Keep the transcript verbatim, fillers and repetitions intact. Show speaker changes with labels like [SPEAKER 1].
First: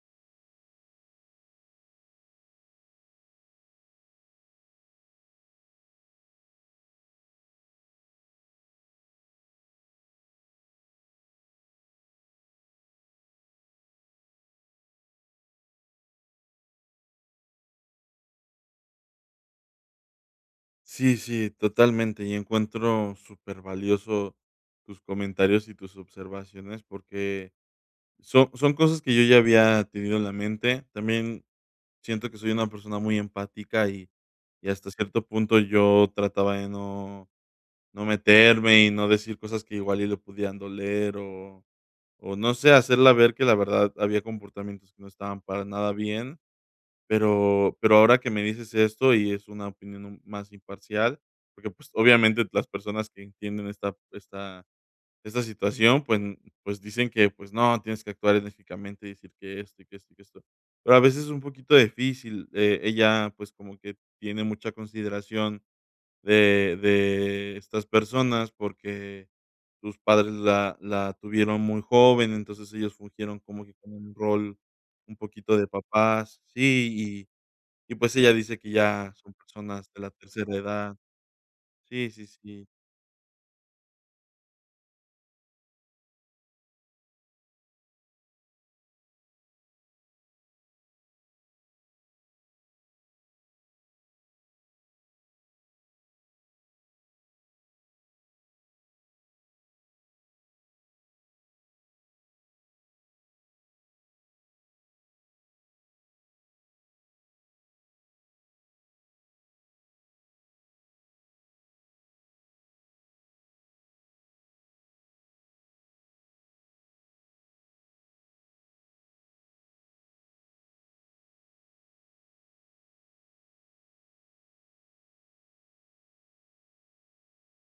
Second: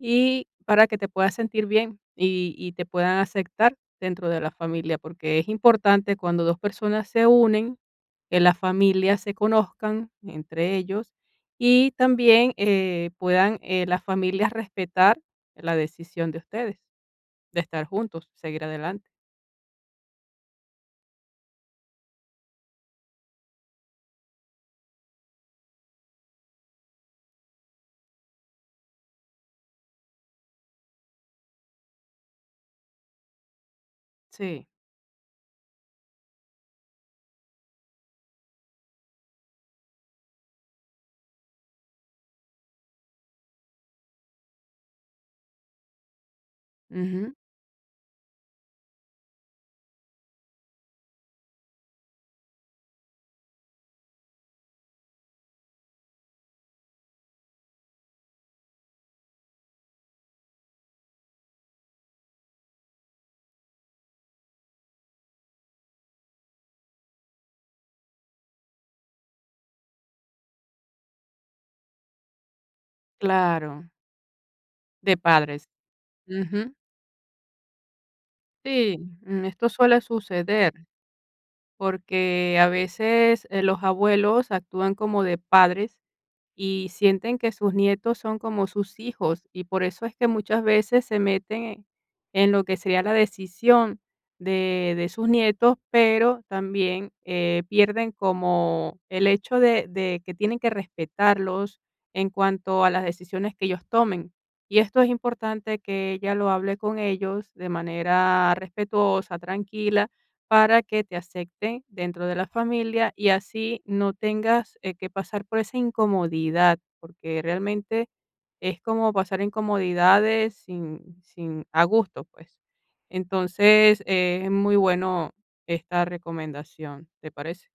[SPEAKER 1] Y, para que te puedas sentir bien, y y te puedan acectar dentro de la familia. Porque es importante, cuando dos personas se unen, que la familia se conozcan entre ellos, y también, eh, puedan, eh, las familias respetar, la decisión de ustedes. De estar juntos, seguir adelante.
[SPEAKER 2] Sí, sí, totalmente. Y encuentro, súper valioso tus comentarios y tus observaciones, porque son son cosas que yo, ya había tenido en la mente. También siento que soy una persona muy empática. Y
[SPEAKER 1] Sí.
[SPEAKER 2] y hasta cierto punto, yo trataba de no no meterme, y no decir cosas que igual, y le podían doler, o o no sé, hacerla ver, que la verdad, había comportamientos que no estaban para nada bien.
[SPEAKER 1] Ujú.
[SPEAKER 2] Pero pero ahora que me dices esto, y es una opinión un más imparcial. Porque, pues, obviamente, las personas que entienden esta esta esta situación, pues pues, dicen que: "Pues no, tienes que actuar enérgicamente, y decir que esto, y que esto, y que esto". Pero a veces, es un poquito difícil. Eh, ella, pues, como que tiene mucha consideración de de estas personas, porque sus padres la la tuvieron muy joven. Entonces, ellos fungieron como que
[SPEAKER 1] Claro.
[SPEAKER 2] con un rol,
[SPEAKER 1] De
[SPEAKER 2] un poquito
[SPEAKER 1] padres.
[SPEAKER 2] de papás.
[SPEAKER 1] Ujú.
[SPEAKER 2] Sí, y y pues, ella dice que
[SPEAKER 1] Sí,
[SPEAKER 2] ya son
[SPEAKER 1] mm, esto
[SPEAKER 2] personas
[SPEAKER 1] suele
[SPEAKER 2] de la tercera
[SPEAKER 1] suceder,
[SPEAKER 2] edad. Sí, sí,
[SPEAKER 1] porque
[SPEAKER 2] sí.
[SPEAKER 1] a veces eh, los abuelos actúan como de padres, y sienten que sus nietos son como sus hijos. Y por eso es que muchas veces se meten, en lo que sería la decisión de de sus nietos, pero, también, eh, pierden como el hecho de de que tienen que respetarlos, en cuanto a las decisiones que ellos tomen. Y esto es importante, que ella lo hable con ellos, de manera respetuosa, tranquila, para que te acecten dentro de la familia, y así no tengas, eh, que pasar por esa incomodidad. Porque realmente, es como pasar incomodidades, sin sin a gusto, pues, entonces, eh, es muy bueno esta recomendación, ¿te parece?